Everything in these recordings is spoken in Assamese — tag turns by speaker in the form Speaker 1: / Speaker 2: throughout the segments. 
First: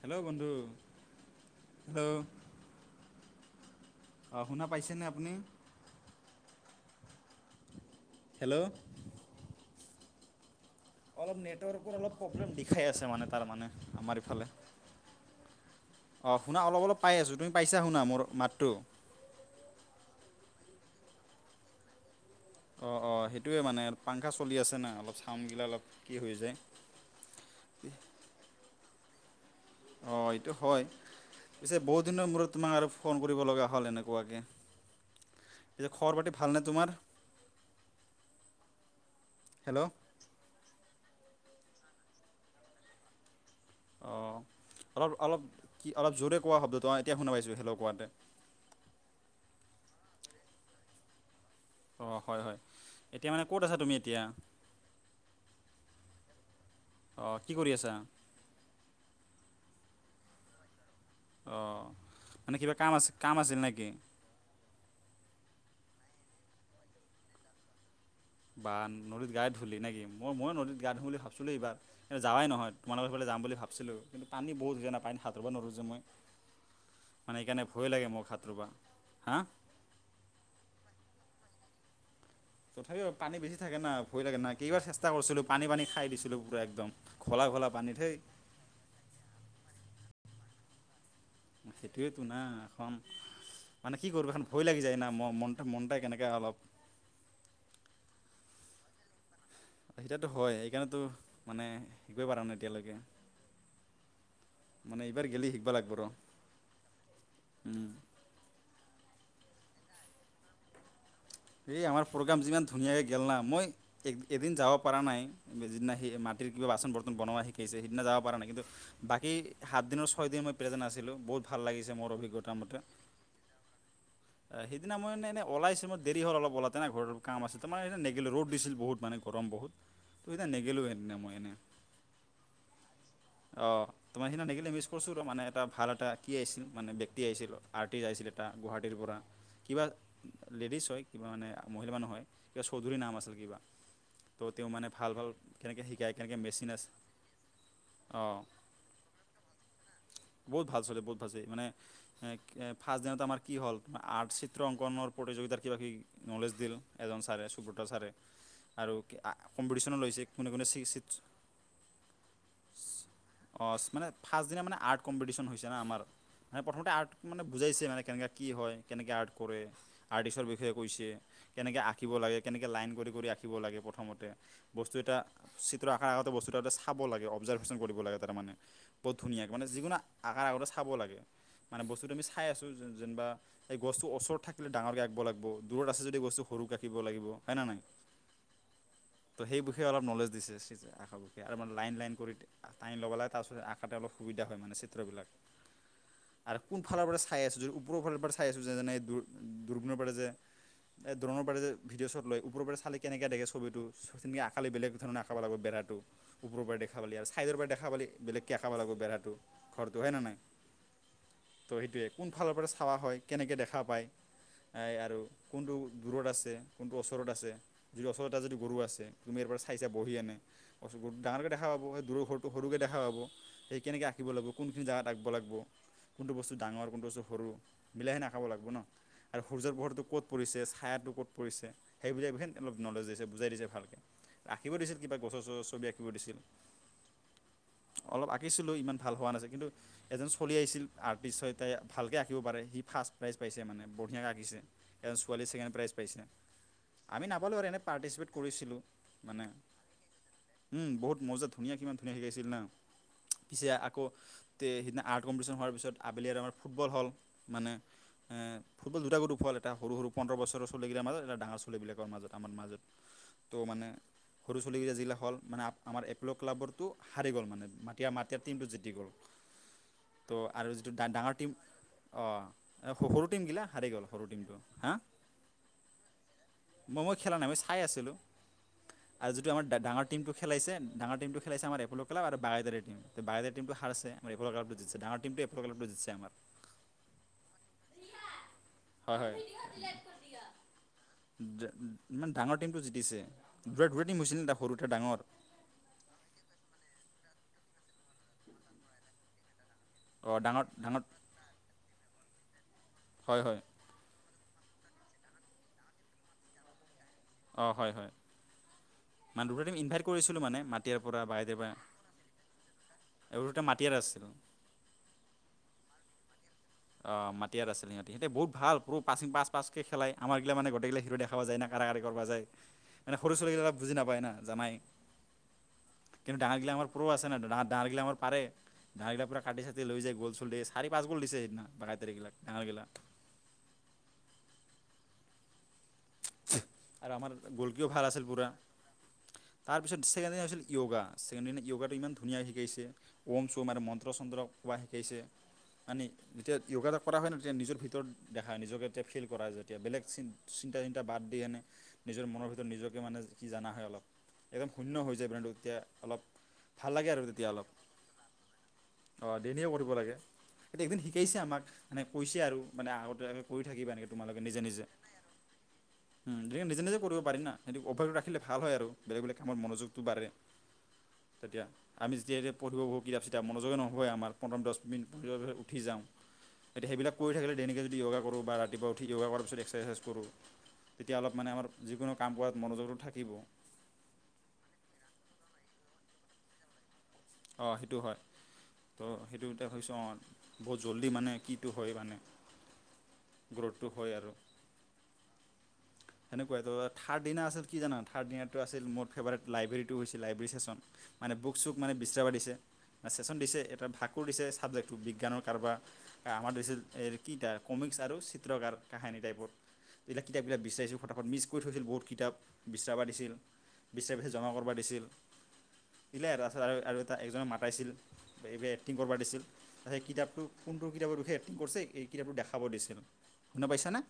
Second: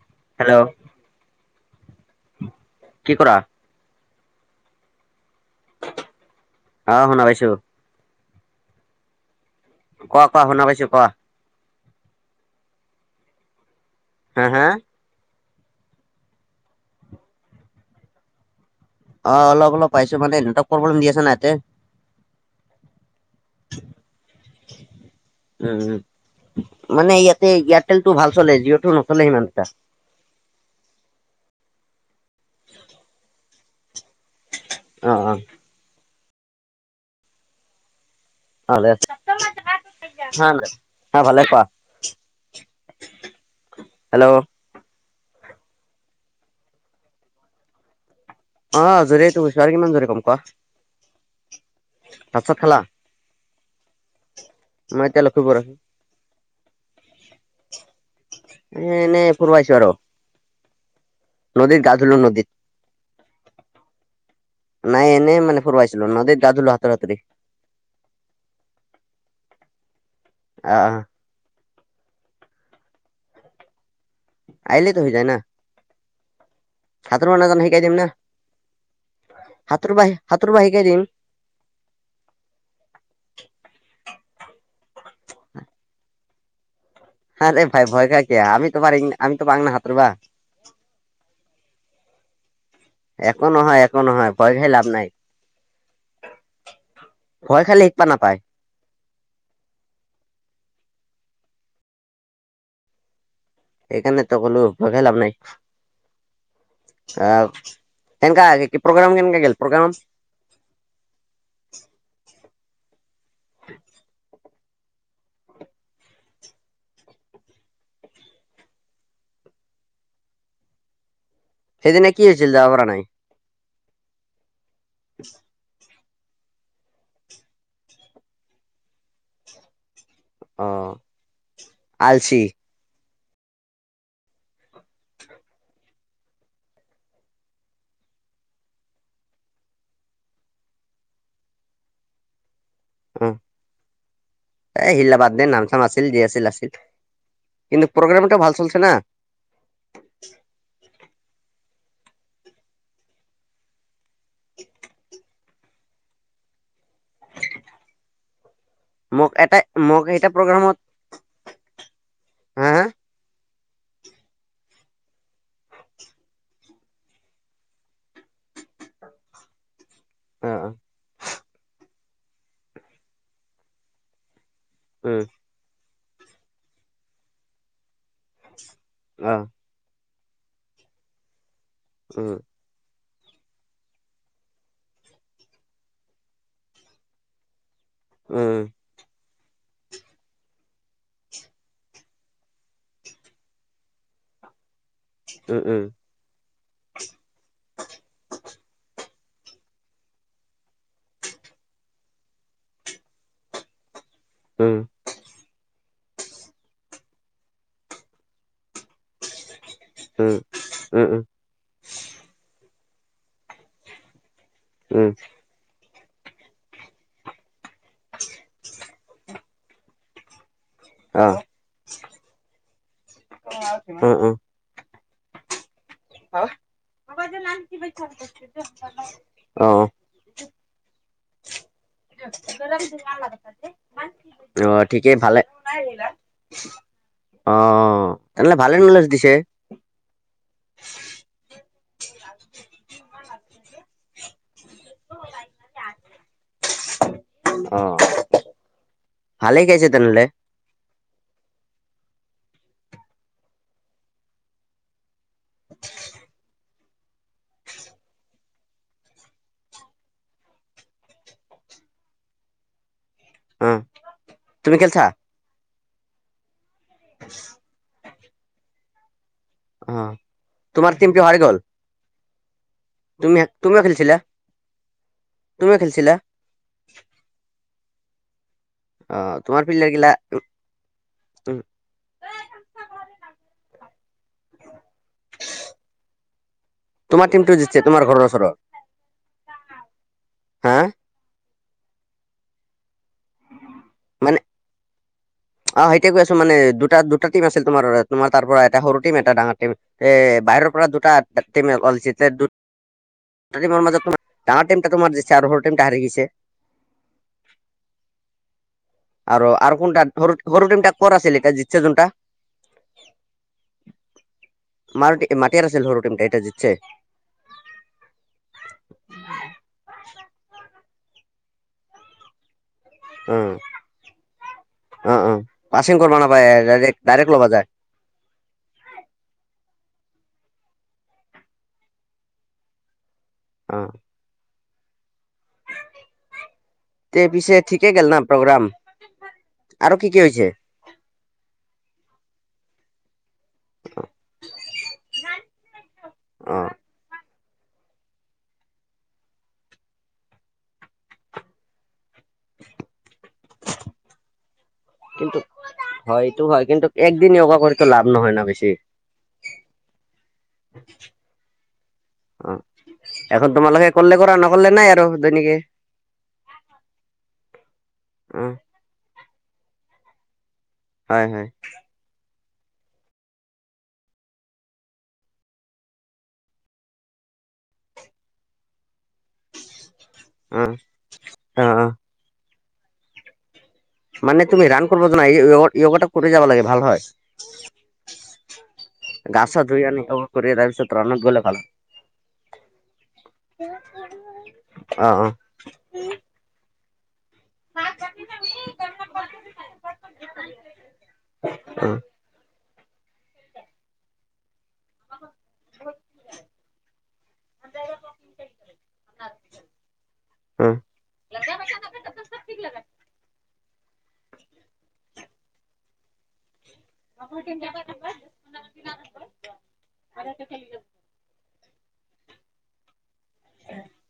Speaker 1: হেল্ল' বন্ধু, হেল্ল
Speaker 2: কি কৰা?
Speaker 1: অহ, শুনা পাইছেনে আপুনি?
Speaker 2: আহ শুনা পাইছোঁ।
Speaker 1: হেল্ল'
Speaker 2: কোৱা কোৱা, শুনা পাইছো কোৱা?
Speaker 1: অলপ নেটৱৰ্কৰ অলপ প্ৰব্লেম দিখাই আছে মানে, তাৰমানে আমাৰ
Speaker 2: হা
Speaker 1: ইফালে
Speaker 2: হা
Speaker 1: অহ শুনা অলপ অলপ পাই আছোঁ, তুমি পাইছা শুনা মোৰ মাতটো
Speaker 2: অহ অলপ অলপ পাইছো, মানে নেটৱৰ্ক প্ৰব্লেম দি আছে নহ ইয়াতে
Speaker 1: অহ অহ সেইটোৱে মানে পাংখা চলি আছে না, অলপ চাউণ্ড গিলা
Speaker 2: উম
Speaker 1: অলপ
Speaker 2: উম
Speaker 1: কি হৈ যায়।
Speaker 2: মানে ইয়াতে, এয়াৰটেলটো ভাল চলে জিঅ'টো নচলে সিমান এটা
Speaker 1: অ', এইটো হয়। পিছে বহুতদিনৰ মূৰত তোমাক আৰু ফোন কৰিব লগা হ'ল এনেকুৱাকে।
Speaker 2: অ অ
Speaker 1: এতিয়া খবৰ বাতি ভালনে তোমাৰ?
Speaker 2: ভালেই
Speaker 1: হেল্ল'
Speaker 2: অ', ভালেই কোৱা। হেল্ল'
Speaker 1: অ', অলপ অলপ কি অলপ জোৰে কোৱা শব্দটো অ', এতিয়া শুনা পাইছোঁ হেল্লো কোৱাতে।
Speaker 2: অ', জোৰে টো কৈছোঁ আৰু কিমান জোৰে কম কোৱা?
Speaker 1: অ', হয়,
Speaker 2: ভাত চাত
Speaker 1: হয়,
Speaker 2: খালা?
Speaker 1: এতিয়া মানে ক'ত আছা তুমি এতিয়া?
Speaker 2: মই এতিয়া
Speaker 1: অঁ কি কৰি আছা
Speaker 2: লক্ষীমপুৰত। এ এনে ফুৰবা আহিছোঁ আৰু। নদীত
Speaker 1: অ',
Speaker 2: গা ধুলো নদীত
Speaker 1: মানে কিবা কাম আছিল কাম আছিল নেকি?
Speaker 2: নাই এনে মানে ফুৰবা আহিছিলো নদী গা ধুলো হাততেৰা হাতৰি।
Speaker 1: বা নদীত গা ধুললি নে কি? মই ময়ো নদীত গা
Speaker 2: আহ
Speaker 1: ধুওঁ বুলি ভাবিছিলোঁ এইবাৰ। কিন্তু যাৱাই নহয়। তোমালোকৰ সেইফালে যাম বুলি ভাবছিলোঁ কিন্তু পানী বহুত
Speaker 2: আহিলেতো
Speaker 1: না
Speaker 2: হৈ
Speaker 1: পানীত
Speaker 2: যায়
Speaker 1: সাঁতুৰিব নোৱাৰো যে মই।
Speaker 2: সাঁতুৰব
Speaker 1: মানে
Speaker 2: নাজানা
Speaker 1: সেইকাৰণে ভয় লাগে মোৰ সাঁতুৰিব। হা?
Speaker 2: সাঁতুৰিব সাঁতুৰিব শিকাই দিম।
Speaker 1: তথাপিও পানী বেছি থাকে না ভয় লাগে না, কেইবাৰ চেষ্টা কৰিছিলোঁ পানী পানী খাই দিছিলোঁ পূৰা একদম। ঘোলা
Speaker 2: হাৰে
Speaker 1: ঘোলা
Speaker 2: ভাই
Speaker 1: পানীত
Speaker 2: ভয়
Speaker 1: সেই
Speaker 2: খাই কিয় আমিতোৰ আমিতো পাৰোঁ না সাঁতুৰিব।
Speaker 1: সেইটোৱেতো না
Speaker 2: একো
Speaker 1: [unintelligible]
Speaker 2: নহয়
Speaker 1: মানে
Speaker 2: একো
Speaker 1: কি
Speaker 2: নহয়
Speaker 1: কৰিব এখন ভয়
Speaker 2: খাই
Speaker 1: লাগি
Speaker 2: লাভ
Speaker 1: যায়
Speaker 2: নাই
Speaker 1: ম-মন মনতে কেনেকৈ অলপ
Speaker 2: ভয় খালি শিকবা নাপায়।
Speaker 1: সেইতিাতো হয়। সেইকাৰণেতো মানে শিকৱই পাৰা নাই এতিয়ালৈকে।
Speaker 2: সেইকাৰণে তই ক'লো। ভয়
Speaker 1: মানে
Speaker 2: খাই লাভ
Speaker 1: এইবাৰ
Speaker 2: নাই,
Speaker 1: গেলি শিকিব লাগিব
Speaker 2: আ
Speaker 1: ৰ
Speaker 2: তেনেক আহে কি? প্ৰগ্ৰাম কেনেক গ'ল, প্ৰগ্ৰাম?
Speaker 1: এই আমাৰ প্ৰগ্ৰাম যিমান ধুনীয়াকৈ গেল না মই এদিন যাব পৰা নাই, যিদিনা সেই মাটিৰ কিবা বাচন বৰ্তন বনোৱা শিকাইছে সেইদিনা যাব পৰা নাই। কিন্তু বাকী সাতদিনৰ ছয় দিন মই প্ৰেজেন্ট আছিলো, বহুত ভাল লাগিছে
Speaker 2: সেইদিনা
Speaker 1: মোৰ
Speaker 2: কি হৈছিল যাব
Speaker 1: অভিজ্ঞতামতে,
Speaker 2: পৰা নাই
Speaker 1: সিদিনা মই মানে এনেই ওলাইছোঁ মই দেৰি হ'ল অলপ ওলাতেনে ঘৰৰ কাম আছিল ত' মানে নেগিল ৰ'দ দিছিল বহুত মানে গৰম বহুত। ত' সেইদিনা
Speaker 2: অ
Speaker 1: নেগেলো সেইদিনা মই এনেই,
Speaker 2: আলচি
Speaker 1: অ'। তোমাৰ সেইদিনা থাকিলে মিছ কৰিছোঁ ৰ' মানে এটা ভাল এটা কি আহিছিল, মানে ব্যক্তি আহিছিল আৰ্টিষ্ট আহিছিল এটা গুৱাহাটীৰ পৰা। কিবা লেডিছ হয়, কিবা মানে মহিলা মানুহ হয়। কিবা চৌধুৰী নাম
Speaker 2: অ
Speaker 1: আছিল কিবা, ত‌' তেওঁ
Speaker 2: এ
Speaker 1: মানে ভাল
Speaker 2: হিলা
Speaker 1: ভাল
Speaker 2: বাদ দে নাম চাম
Speaker 1: কেনেকৈ
Speaker 2: আছিল
Speaker 1: শিকায়
Speaker 2: যি
Speaker 1: কেনেকৈ
Speaker 2: আছিল আছিল
Speaker 1: মেচিন আছে।
Speaker 2: কিন্তু প্ৰগ্ৰাম
Speaker 1: অঁ
Speaker 2: এটা ভাল চলছে না?
Speaker 1: বহুত ভাল চলিছে, বহুত ভাল চলিছে মানে এ, এফ ফাৰ্ষ্ট দিনত আমাৰ কি হল, আৰ্ট চিত্ৰ অংকনৰ প্ৰতিযোগিতাৰ কিবা কিবি নলেজ দিল, এজন ছাৰে সুব্ৰত ছাৰে। আৰু কে
Speaker 2: মোক
Speaker 1: আ
Speaker 2: এটা
Speaker 1: কম্পিটিশন
Speaker 2: মোক
Speaker 1: লৈছে,
Speaker 2: এটা
Speaker 1: কোনে কোনে
Speaker 2: প্ৰগ্ৰামত
Speaker 1: চি ছিটছ
Speaker 2: হা
Speaker 1: [unintelligible] অ', মানে ফাৰ্ষ্ট দিনা মানে আৰ্ট কম্পিটিশ্যন হৈছে না আমাৰ। মানে প্ৰথমতে আৰ্ট মানে বুজাইছে, মানে কেনেকৈ কি হয়, কেনেকৈ আৰ্ট কৰে। আৰ্টিষ্টৰ
Speaker 2: হা অ
Speaker 1: বিষয়ে কৈছে, কেনেকৈ আঁকিব লাগে, কেনেকৈ লাইন কৰি কৰি আঁকিব লাগে প্ৰথমতে। বস্তু
Speaker 2: অ
Speaker 1: এটা
Speaker 2: উম
Speaker 1: চিত্ৰ আকাৰ আগতে বস্তু এটা চাব লাগে, অবজাৰভেশ্যন কৰিব লাগে তাৰমানে। বহুত
Speaker 2: অ
Speaker 1: ধুনীয়াকে, মানে যিকোনো আকাৰ আগতে চাব লাগে, মানে বস্তুটো আমি
Speaker 2: উম
Speaker 1: চাই আছোঁ, যোন যোনবা সেই গছটো ওচৰত থাকিলে ডাঙৰকৈ আঁকিব লাগিব। দূৰত আছে যদি গছটো সৰুকৈ আঁকিব লাগিব, হয়নে নাই?
Speaker 2: উম।
Speaker 1: ত' সেই বিষে অলপ নলেজ দিছে, ছিটচ আশাবুষে আৰু মানে লাইন লাইন কৰি তে টাইম ল'ব লাগে, তাৰপিছত আঁকাতে অলপ সুবিধা হয় মানে, ছিটত এইবিলাক,
Speaker 2: উম উম
Speaker 1: আৰু কোন ফালৰ পৰা চাই আছো যো, ওপৰৰ ফালৰ পৰা চাই আছো যে যেনে দো দুগুনে পাৰে যে। এই ধৰণৰ পাৰে যে, ভিডিঅ শ্বট লয় ওপৰৰ পৰা চালে কেনেকৈ দেখে ছবি টো। তুমি আকালৈ
Speaker 2: উম
Speaker 1: বেলেগ ধৰণৰ আ আকাব লাগিব বেৰাটো। ওপৰৰ পৰা দেখাৰ পালি আৰু ছাইডৰ পৰা দেখাৰ পালি বেলেগকে আকাবা লাগিব বেৰাটো। ঘৰটো হে অনা নাই,
Speaker 2: উম উম উম
Speaker 1: ত' সেইটোৱে কোনফালৰ পৰা চাৱা হয়, কেনেকৈ দেখা পায়। এই
Speaker 2: উম
Speaker 1: আৰু, কোনটো দূৰত আছে, কোনটো ওচৰত আছে। যদি ওচতেটা যদি গৰু আছে। তুমি ইয়াৰ পৰা চাইছা বহি এনে কচ
Speaker 2: অ
Speaker 1: ডাঙৰকৈ দেখা পাব দূৰৰ ঘৰটো সৰুকৈ দেখা পাব, সেই কেনেকৈ
Speaker 2: উম
Speaker 1: আঁকিব
Speaker 2: উম
Speaker 1: লাগিব। কোনখিনি জগাত আকবা লাগিব। কোনটো বস্তু ডাঙৰ, কোনটো বস্তু সৰু মিলাই হে নাই নাখাব লাগিব ন, আৰু
Speaker 2: অ
Speaker 1: সূৰ্যৰ পোহৰটো ক'ত পৰিছে ছায়াটো ক'ত পৰিছে। সেই তেওঁ লোক নলেজ দিছে বুজাই দিছে ভালকৈ। আঁকিব
Speaker 2: অ
Speaker 1: দিছিল
Speaker 2: ঠিকেই
Speaker 1: কিবা
Speaker 2: ভালে
Speaker 1: গছৰ -চছৰ ছবি আঁকিব দিছিল।
Speaker 2: অ
Speaker 1: অলপ
Speaker 2: তেনেহ'লে
Speaker 1: আঁকিছিলোঁ
Speaker 2: ভালে
Speaker 1: ইমান
Speaker 2: নলেজ
Speaker 1: ভাল হোৱা
Speaker 2: দিছে
Speaker 1: নাছিল। কিন্তু এজন চলি আহিছিল, আৰ্টিষ্ট সতাই ভালকৈ আঁকিব পাৰে। সি ফাৰ্ষ্ট প্ৰাইজ পাইছে মানে বঢ়িয়াকৈ আঁকিছে। এজন ছোৱালীয়ে ছেকেণ্ড প্ৰাইজ পাইছে। আমি নাপালোঁ আৰু এনেই পাৰ্টিচিপেট কৰিছিলোঁ।
Speaker 2: ভালে গেছে তেনেহ'লে।
Speaker 1: উম‌ বহুত মজাত ধুনীয়া কিমান ধুনীয়া শিকাইছিল না। পিছে আকৌ তে' সেইদিনা আৰ্ট কম্পিটিশন হোৱাৰ পিছত আবেলি আৰু আমাৰ ফুটবল হল। মানে এই ফুটবল দুটা গৈলদ খোৱালে এটা সৰু -সৰু পোন্ধৰ বছৰ চলিকেইটা মাজত এটা ডাঙৰ ছোৱালী বিলাকৰ মাজত আমাৰ মাজত। তো
Speaker 2: অ
Speaker 1: মানে, সৰু
Speaker 2: তুমি
Speaker 1: চলিকেইটা
Speaker 2: খেলছা
Speaker 1: যিখিলা হ'ল মানে আমাৰ একলগ ক্লাবৰটো সাৰি গ'ল মানে মা তেতিয়া মাটেৰ টিমটো জিতি গ'ল।
Speaker 2: অ
Speaker 1: ত' আৰু যিটো
Speaker 2: তোমাৰ
Speaker 1: ডা, ডা
Speaker 2: টিমটো
Speaker 1: ডাঙৰ
Speaker 2: হাৰি
Speaker 1: টিম
Speaker 2: গ'ল
Speaker 1: অ', এ সৰ- সৰু
Speaker 2: তুমি
Speaker 1: টিম গিলা
Speaker 2: তুমিও
Speaker 1: হাৰি গ'ল,
Speaker 2: খেলিছিলা
Speaker 1: সৰু টিমটো। হা
Speaker 2: তুমিও খেলিছিলা?
Speaker 1: মই- মই খেলা নাই, চাই আছিলোঁ।
Speaker 2: অ
Speaker 1: আৰু যিটো
Speaker 2: তোমাৰ
Speaker 1: আমাৰ ডা, ডা
Speaker 2: প্লেয়াৰ
Speaker 1: ডাঙৰ
Speaker 2: গিলা
Speaker 1: টিমটো খেলাইছে। ডাঙৰ টিমটো
Speaker 2: উম,
Speaker 1: খেলাইছে আমাৰ এপোলো কাব আৰু বাগোৰ ম বাগোৰ টো হাৰছেমকল ক্টো জছে ডাঙৰ টিমটোৱ এ প্ৰকলাপটো দিছে আমাৰ।
Speaker 2: তোমাৰ টিমটো জিতছে তোমাৰ ঘৰৰ ওচৰৰ
Speaker 1: হয়, হয়।
Speaker 2: হা
Speaker 1: যে উ ইমান ডাঙৰ টিমটো জিতিছে। দুৰে, দুৰে টিম হৈছিল
Speaker 2: মানে
Speaker 1: নে তা সৰুতে ডাঙৰ।
Speaker 2: অ', সেইয় কৈ আছো মানে। দুটা দুটা টিম আছিল তোমাৰ, তোমাৰ তাৰ পৰা এটা সৰুটম এটা ডাঙৰ টিম। এ
Speaker 1: অঁ ডাঙৰ
Speaker 2: বাহিৰৰ পৰা
Speaker 1: ডাঙৰ
Speaker 2: দুটা টিম অকল, দু
Speaker 1: হয় হয়
Speaker 2: টিমৰ মাজত তোমাৰ। ডাঙৰ টিম তোমাক দিছে, আৰু সৰু টিমটা হাৰি গৈছে।
Speaker 1: অঁ', হয়- হয়।
Speaker 2: আৰু
Speaker 1: মানে
Speaker 2: আৰু
Speaker 1: দুটাটম
Speaker 2: কোনটা
Speaker 1: ইনভাইট
Speaker 2: সৰু
Speaker 1: কৰিছিলোঁ মানে,
Speaker 2: সৰু টিমটা
Speaker 1: মাটিয়াৰ
Speaker 2: ক'ৰ
Speaker 1: পৰা
Speaker 2: আছিল এতিয়া
Speaker 1: বাইদ
Speaker 2: জিতছে যোনটা
Speaker 1: পৰা। আৰু দুতা মাটিয়ে আছিল।
Speaker 2: মাৰ- মাটিয়াৰ আছিল সৰু টিমতো এতিয়া জিকিছে।
Speaker 1: অ', মাটিয়াৰ আছিল সিহঁতে বহুত ভাল পাছিং পাছ- পাচকৈ খেলাই আমাৰ গিলা মানে গোটেইকেইটা খেলো দেখা খাব যায় না কাৰা কাঢ়ি কৰিব যায়, মানে সৰু
Speaker 2: অ
Speaker 1: ছোৱালীকেইটা বুজি নাপায় না জানাই।
Speaker 2: অ অ পাচিং কৰিব
Speaker 1: কিন্তু
Speaker 2: নাপায়
Speaker 1: ডাঙৰ গিলা আমাৰ
Speaker 2: ডাইৰেক্ট
Speaker 1: পুৰ আছে
Speaker 2: ডাইৰেক্ট
Speaker 1: ন,
Speaker 2: ল'বা যায়
Speaker 1: ডা-ডাঙৰ গিলা আমাৰ পাৰে। ডাঙৰ গিলা পৰা কাটি -চাটি লৈ যায় গল চল দিয়ে চাৰি পাঁচ গল দিছে সেইদিনা বাগাইটাৰীগিলাক ডাঙৰ গিলা।
Speaker 2: অ'।
Speaker 1: আৰু
Speaker 2: তে
Speaker 1: আমাৰ
Speaker 2: পিছে
Speaker 1: গ'লকিও
Speaker 2: ঠিকে
Speaker 1: ভাল
Speaker 2: গেল না
Speaker 1: আছিল পুৰা,
Speaker 2: প্ৰগ্ৰাম আৰু
Speaker 1: তাৰপিছত
Speaker 2: কি কি
Speaker 1: ছেকেণ্ড
Speaker 2: হৈছে
Speaker 1: হৈছিল য়োগা ছেকেণ্ড দিনা য়োগাটো ইমান ধুনীয়া শিকাইছে। ওম চোম আৰু মন্ত্ৰ- চন্ত্ৰ কোৱা শিকাইছে, মানে
Speaker 2: অ
Speaker 1: যেতিয়া যোগা কৰা হয় ন, নিজৰ ভিতৰত দেখাই নিজকে এতিয়া ফিল কৰা যেতিয়া বেলেগ তে ইনতা বাদ দি এনে নিজৰ মনৰ ভিতৰত নিজকে মানে কি জনা হয় অলপ। একদম শূন্য হৈ যায়
Speaker 2: কিন্তু
Speaker 1: ব্ৰেণ্ডটো তেতিয়া অলপ
Speaker 2: হয় এইটো হয় কিন্তু
Speaker 1: ভাল লাগে আৰু
Speaker 2: একদিন
Speaker 1: তেতিয়া
Speaker 2: য়োগা
Speaker 1: অলপ।
Speaker 2: কৰিতো লাভ নহয় না বেছি
Speaker 1: অঁ ডেইলী কৰিব লাগে। একদিন শিকাইছে আমাক মানে কৈছে
Speaker 2: অ
Speaker 1: আৰু মানে আগতে কৰি থাকিবা এনেকে তোমালে নিজে নিজে।
Speaker 2: জানাই আৰু তেনেকেই।
Speaker 1: দে নিজে নিজে কৰিব পাৰি না সেইটো পকেটত ৰাখিলে
Speaker 2: অ
Speaker 1: ভাল হয় আৰু বেলেগ বেলেগ কামত মনোযোগটো বা়ৰে।
Speaker 2: হয় হয়
Speaker 1: তেতিয়া- আমি যেতিয়া যেতিয়া পঢ়িব বহো কিতাপ চিতাপ মনোযোগয়ে নহয় আমাৰ পোন্ধ দহ মিনি পৰে পৰে উঠি যাওঁ। এতিয়া সেইবিলাক কৰি থাকিলে দাইলিকে যোগা কৰোঁ বা ৰাতিপুৱা উঠি য়োগা কৰাৰ পিছত এক্সাৰচাইজ কৰোঁ।
Speaker 2: অ
Speaker 1: তেতিয়া অলপ মানে
Speaker 2: অ
Speaker 1: আমাৰ
Speaker 2: অ
Speaker 1: যিকোনো কাম কৰাত মনোযোগটো থাকিব।
Speaker 2: মানে তুমি ৰাণ কৰিব জানা য়োগাটা কৰি যাব লাগে, ভাল হয়।
Speaker 1: অঁ সেইটো হয়ঁ। ত'
Speaker 2: গা
Speaker 1: সেইটো
Speaker 2: চা
Speaker 1: এইটা
Speaker 2: ধুই
Speaker 1: কৈছোঁ
Speaker 2: আনি
Speaker 1: অ
Speaker 2: য়োগা কৰি
Speaker 1: বহুত
Speaker 2: তাৰপিছত
Speaker 1: জল্দি
Speaker 2: ৰাণত
Speaker 1: মানে কিটো হয় মানে। গ্ৰ'থটো হয় আৰু
Speaker 2: অঁ অঁ।
Speaker 1: সেনেকুৱাই ধৰা। থাৰ্ড দিনা আছিল কি জানা থাৰ্ড দিনাটো আছিল মোৰ ফেভাৰেট লাইব্ৰেৰীটো হৈছে লাইব্ৰেৰী চেচন। মানে বুক চুক
Speaker 2: অ
Speaker 1: মানে বিচৰাবাৰ দিছে চেচন দিছে এটা ভাগ- ফুল দিছে ছাবজেক্টটো বিজ্ঞানৰ কাৰোবা। আমাৰটো দিছিল এ কমিক্স আৰু চিত্ৰকাৰ কাহিনী টাইপৰ। এইবিলাক কিতাপ বিলাক
Speaker 2: অ
Speaker 1: বিচাৰিছিলোঁ ফঠাফত মিছ কৰি থৈছিল বহুত কিতাপ বিচৰাবাৰ দিছিল। বিচাৰি বিচাৰি পিছে জমা কৰিব দিছিল দিলে আৰু আ আৰু আৰু এটা একজনে মাতাইছিল। বাহিৰে বাহিৰে এক্টিং কৰীব দিছিল। সেই কিতাপটো কোনটো কিতাপৰ বিষয়ে এক্টিং কৰিছে এই কিতাপটো দেখাব দিছিল। শুনা পাইছা না?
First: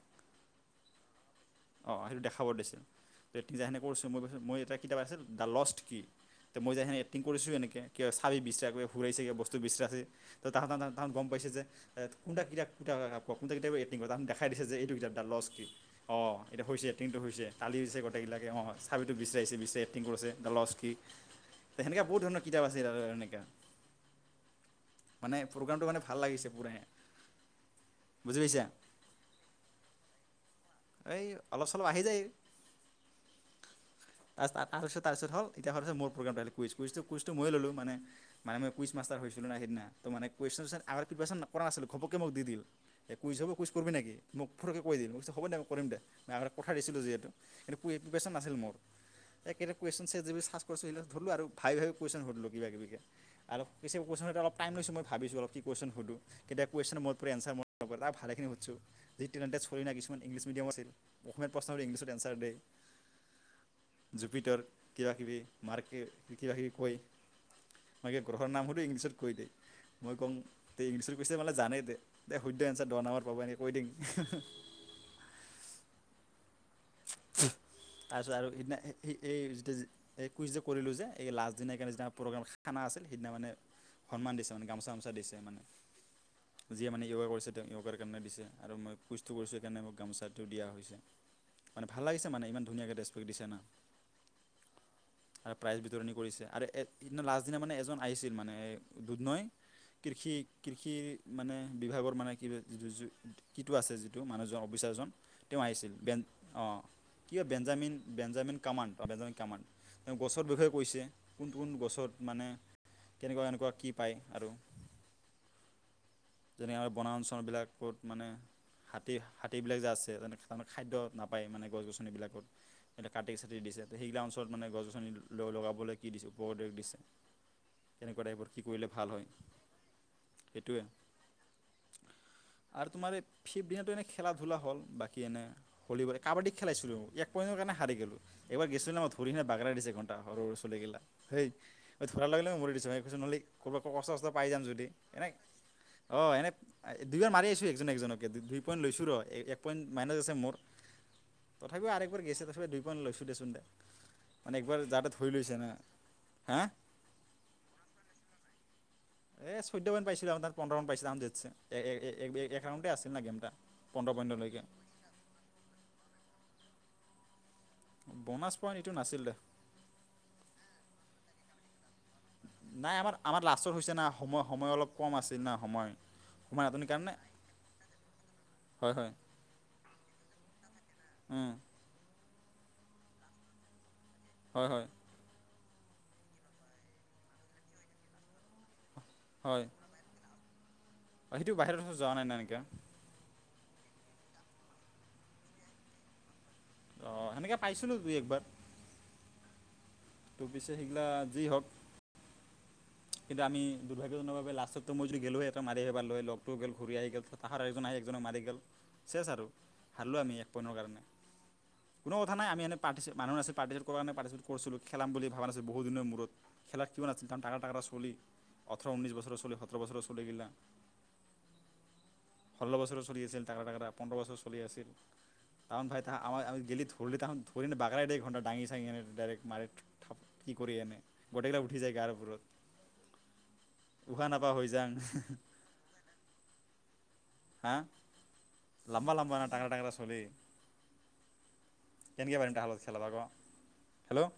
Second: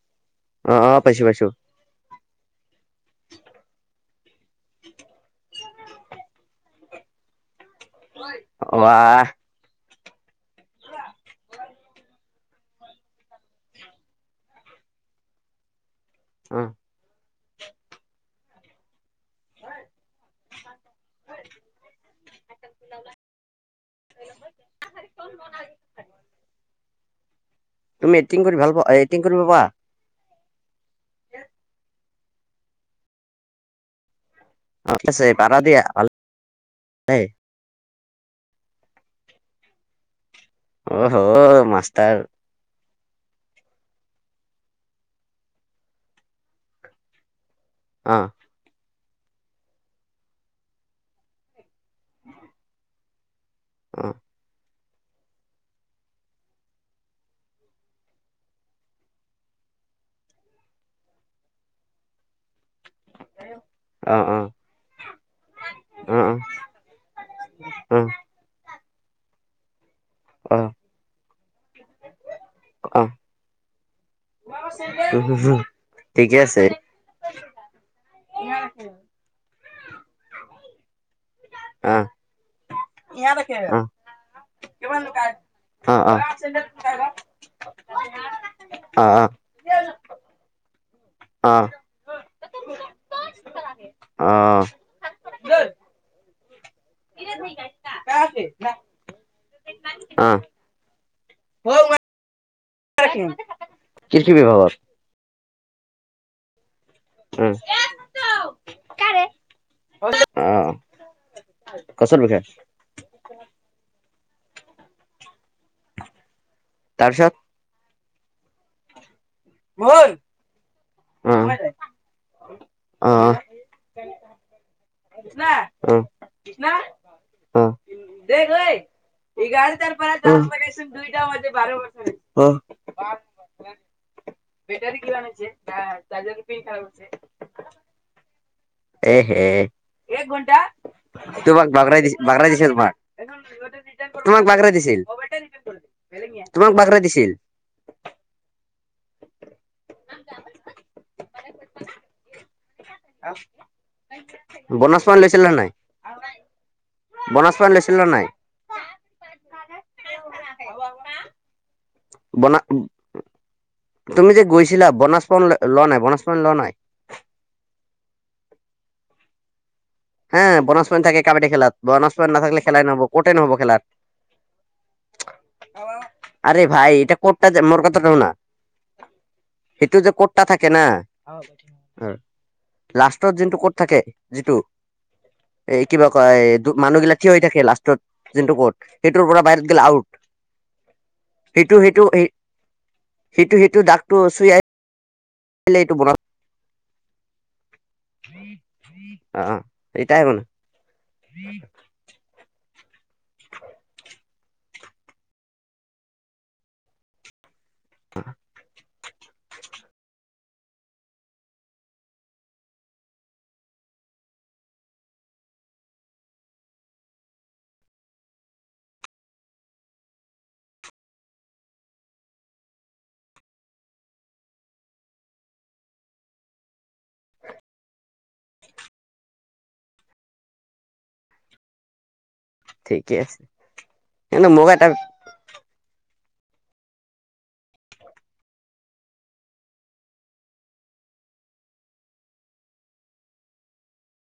Speaker 2: অঁ অঁ পাইছোঁ পাইছোঁ।
Speaker 1: অঁ সেইটো দেখাব দিছিল। পেটিছজাহানি কৰীছো এটা কিতাপ আছিল দ্যলষ্ট কি ত মই যাহানী এক্টিং কৰিছোঁ এনেকৈ- কিয় চাৰে বিশ্বাস কৰি
Speaker 2: ৱাহ
Speaker 1: হুৰাইচেগে বস্ত বিচৰাই তো তহতৰ তহতগম পাইছ যে আ এইটো কিতাপ দা লষ্ট কি অঁ এতিয়া হৈছে এক্টিংটো হৈছে কালি হৈছে গোটেইগিলাকে অঁ। তথাপিতো বিচাৰিছে বিচাৰি এক্টিং কৰিছে দা লষ্ট সেনেকুৱা বহুত ধৰণৰ কিতাপ আছে এনেকা।
Speaker 2: এনেকা কেচা খাই দিম।
Speaker 1: মানে প্ৰগ্ৰামটো মানে ভাল লাগিছে পুৰা।
Speaker 2: তুমি
Speaker 1: বুজি
Speaker 2: এক্টিং কৰি
Speaker 1: পাইছা
Speaker 2: ভাল পোৱা এক্টিং কৰিব পোৱা।
Speaker 1: এই অলপ চলপ আহি যায়। তাছ
Speaker 2: অ ঠিক আছে
Speaker 1: তাপিছত হ'ল
Speaker 2: পাৰা
Speaker 1: এতিয়া
Speaker 2: দিয়া
Speaker 1: ভাবিছোঁ
Speaker 2: ভাল
Speaker 1: মোৰ পগেমতো আহিলে কুইচ খুজিছো।
Speaker 2: দেই
Speaker 1: মইও ল'লো মানে মানে মইও কুইচ মাষ্টাৰ হৈছিলোঁ না সেইদিনা। তো মানে কুৱেশ্যন ছাৰ আগাৰ
Speaker 2: অহ
Speaker 1: পপ্ৰিপাৰেচন কৰা নাছিলো ঘপকে
Speaker 2: মাষ্টাৰ
Speaker 1: মই দি দিলোঁ। এই কুইজ হব, কুইচ কৰিবি নেকি? মোক পুৰাকৈ কৈ দিম হ'ব দে মই কৰিম দে মই আগতে পতাই দিছিলোঁ যিহেতু কিন্ত এইটো
Speaker 2: অ
Speaker 1: কুইছৱ নছিল মোৰ এই একেইটা কুৱেশন ছাট জি পি টিত চাৰ্জ কৰিলো, এইবিলাক ধৰিলোঁ আৰু ভাই হয়। কুৱেশন সুধিলোঁ কিবাকিবি এতিয়া আৰু কিছুমান
Speaker 2: অ
Speaker 1: কুৱেছন এতিয়া ভাবিছোঁ অলপ। কুৱেশন সুধো কেতিয়াবা কুৱেশনৰ মোৰতো জনতাৰ মোৰত ভালে খিনি সোধু। জিতো ৰাউন চুয়েনা ইংলিছ মেডিয়াত আছিল আসমীয়াত প্ৰশ্ন সোধে ইংলিছত এনচাৰ সোধে।
Speaker 2: অ অ
Speaker 1: জুপিটাৰ, কিবা কিবি মাৰ্কেট কিবা কিবি! কয়
Speaker 2: অ
Speaker 1: মই এতিয়া গড়ৰ নাম সোধে ইংলিছত কৈ দে।
Speaker 2: অ অ অ
Speaker 1: [unintelligible]
Speaker 2: [inaudible] ঠিকে আছে।
Speaker 1: [inaudible] [inaudible]
Speaker 2: অ অ
Speaker 1: খানা‌ আছিলে,
Speaker 2: অ
Speaker 1: সেইদিনা মানে
Speaker 2: অ অ
Speaker 1: সন্মান দিছে মানে, গামোচা, গামোচা দিছে মানে, যিয়ে মানে ইয়গা কৰিছে, তেওঁ ইয়গাৰ কাৰণে দিছে। আৰু মই কোইজটো কৰিছোঁ সেইকাৰণে মোক গামোচাটো দিয়া হৈছে।
Speaker 2: আ,
Speaker 1: মানে‌ ভাল লাগিছে, মানে ইমান ধুনীয়াকে দেচ কৰি দিছে না।
Speaker 2: অ,
Speaker 1: আৰু প্ৰাইজ বিতৰণি কৰিছে আৰু সেইদিনা লাষ্ট দিনা মানে এজন আহিছিল মানে দুদনৈ
Speaker 2: অ
Speaker 1: কৃষি- কৃষি, মানে বিভাগৰ মানে [inaudible] কিটো আছে যিটো,
Speaker 2: কৃষি বিভাগত
Speaker 1: মানুহজন [inaudible] অ, কিয়
Speaker 2: উম
Speaker 1: Benjamin, Benjamin command, Benjamin command. তেওঁ গছৰ
Speaker 2: অ
Speaker 1: বিষয়ে কৈছে, কোন কোন গছত
Speaker 2: গছৰ বিষয়ে
Speaker 1: মানে কেনেকুৱা, কেনেকুৱা কি পায় আৰু যেনেকৈ
Speaker 2: তাৰপিছত
Speaker 1: বনাঞ্চলবিলাক। ক'ত মানে, হাতী হাতীবিলাক যে আছে তাৰমানে খাদ্য নাপা
Speaker 2: অ
Speaker 1: পায় মানে গছ-গছনিবিলাকত, এতিয়া
Speaker 2: অ অ
Speaker 1: কাট-চাটি দিছে, সেইগিলাক অঞ্চল মানে গছ-গছনি [inaudible]
Speaker 2: অ
Speaker 1: লগাবলৈ কি দিছে, উপদেশ দিছে? কেনেকুৱা টাইপৰ কি কৰিলে ভাল হয় সেইটোৱে
Speaker 2: [unintelligible]
Speaker 1: আৰু তোমাৰ এই ফিফ্ট দিনাতো এনেই খেলা-ধূলা হ'ল, বাকী এনে
Speaker 2: এ হে
Speaker 1: [unintelligible]
Speaker 2: তোমাক বাগৰাই দিছিল বাগৰাই দিছিল তোমাক
Speaker 1: [unintelligible]
Speaker 2: [unintelligible]
Speaker 1: অ, এনেই
Speaker 2: তোমাক বাগৰাই দিছিল
Speaker 1: দুইবাৰ মাৰি আছোঁ, একজন, একজনকে, দুই পইণ্ট লৈছোঁ ৰ, এক পইণ্ট মাইনাচ আছে মোৰ। তথাপিও আৰু একবাৰ গৈছে তথি দুই পান লৈছোঁ দেচোন, দে মানে একবাৰ যা
Speaker 2: বনাজ পাণ
Speaker 1: তাত ধই
Speaker 2: লৈছিল নে
Speaker 1: লৈছে না।
Speaker 2: নাই
Speaker 1: হা
Speaker 2: [unintelligible] বনা
Speaker 1: [unintelligible]
Speaker 2: তুমি যে
Speaker 1: পইণ্টলৈকে
Speaker 2: গৈছিলা, বনাছ পন লোৱা নাই, বনাছ পন লোৱা নাই?
Speaker 1: বনাছ পইণ্ট এইটো নাছিল দে?
Speaker 2: হে, বনাছ পইন্ট থাকে, কাবাডী খেলাত, বনাছ
Speaker 1: নাই আমাৰ, আমাৰ লাষ্টত হৈছে না? সময়, সময়, অলপ কম আছিল না সময়। সময় নাটনিৰ কাৰণে
Speaker 2: [unintelligible]
Speaker 1: হয়, হয়। উম,
Speaker 2: [unintelligible]
Speaker 1: হয়, হয়।
Speaker 2: এই, কিবা কয়, মানুহবিলাক থিয় হৈ থাকে হয় লাষ্টত, যোনটো ক'ত সেইটোৰ পৰা
Speaker 1: হয় হয়,
Speaker 2: বাহিৰত গলে আউট।
Speaker 1: সেইটো বাহিৰত যোৱা নাই না এনেকৈ
Speaker 2: [unintelligible] [unintelligible]
Speaker 1: অ, সেনেকে পাইছিলোঁ দুই একবাৰ।
Speaker 2: [inaudible] অ, এতিয়া
Speaker 1: [unintelligible] [unintelligible] [unintelligible] [unintelligible] [unintelligible] [unintelligible] অঠৰ ঊনৈছ বছৰৰ চলি সোতৰ বছৰৰ চলি গিলা। ষোল্ল বছৰো চলি আছিল। টাগৰা টাগৰা পোন্ধৰ বছৰ চলি আছিল। তাহমান ভাই তা আমাৰ আমি গিলিত ধৰিলি তাহোন ধৰিনে বাগাৰাই দে ঘণ্টা ডাঙি চাঙিনে ডাইৰেক্ মাৰিত। কি কৰি আনে, গোটেইকেইটা উঠি যায় গাৰ ওপৰত।
Speaker 2: ঠিকে আছে।
Speaker 1: উশাহ
Speaker 2: কিন্তু
Speaker 1: নোপোৱা
Speaker 2: মোক
Speaker 1: হৈ
Speaker 2: এটা
Speaker 1: যাং। হা। লাম্বা লাম্বা টাগৰা টাগৰা ছোৱালী। কেনকে পাৰিম। [unintelligible] হেল্ল!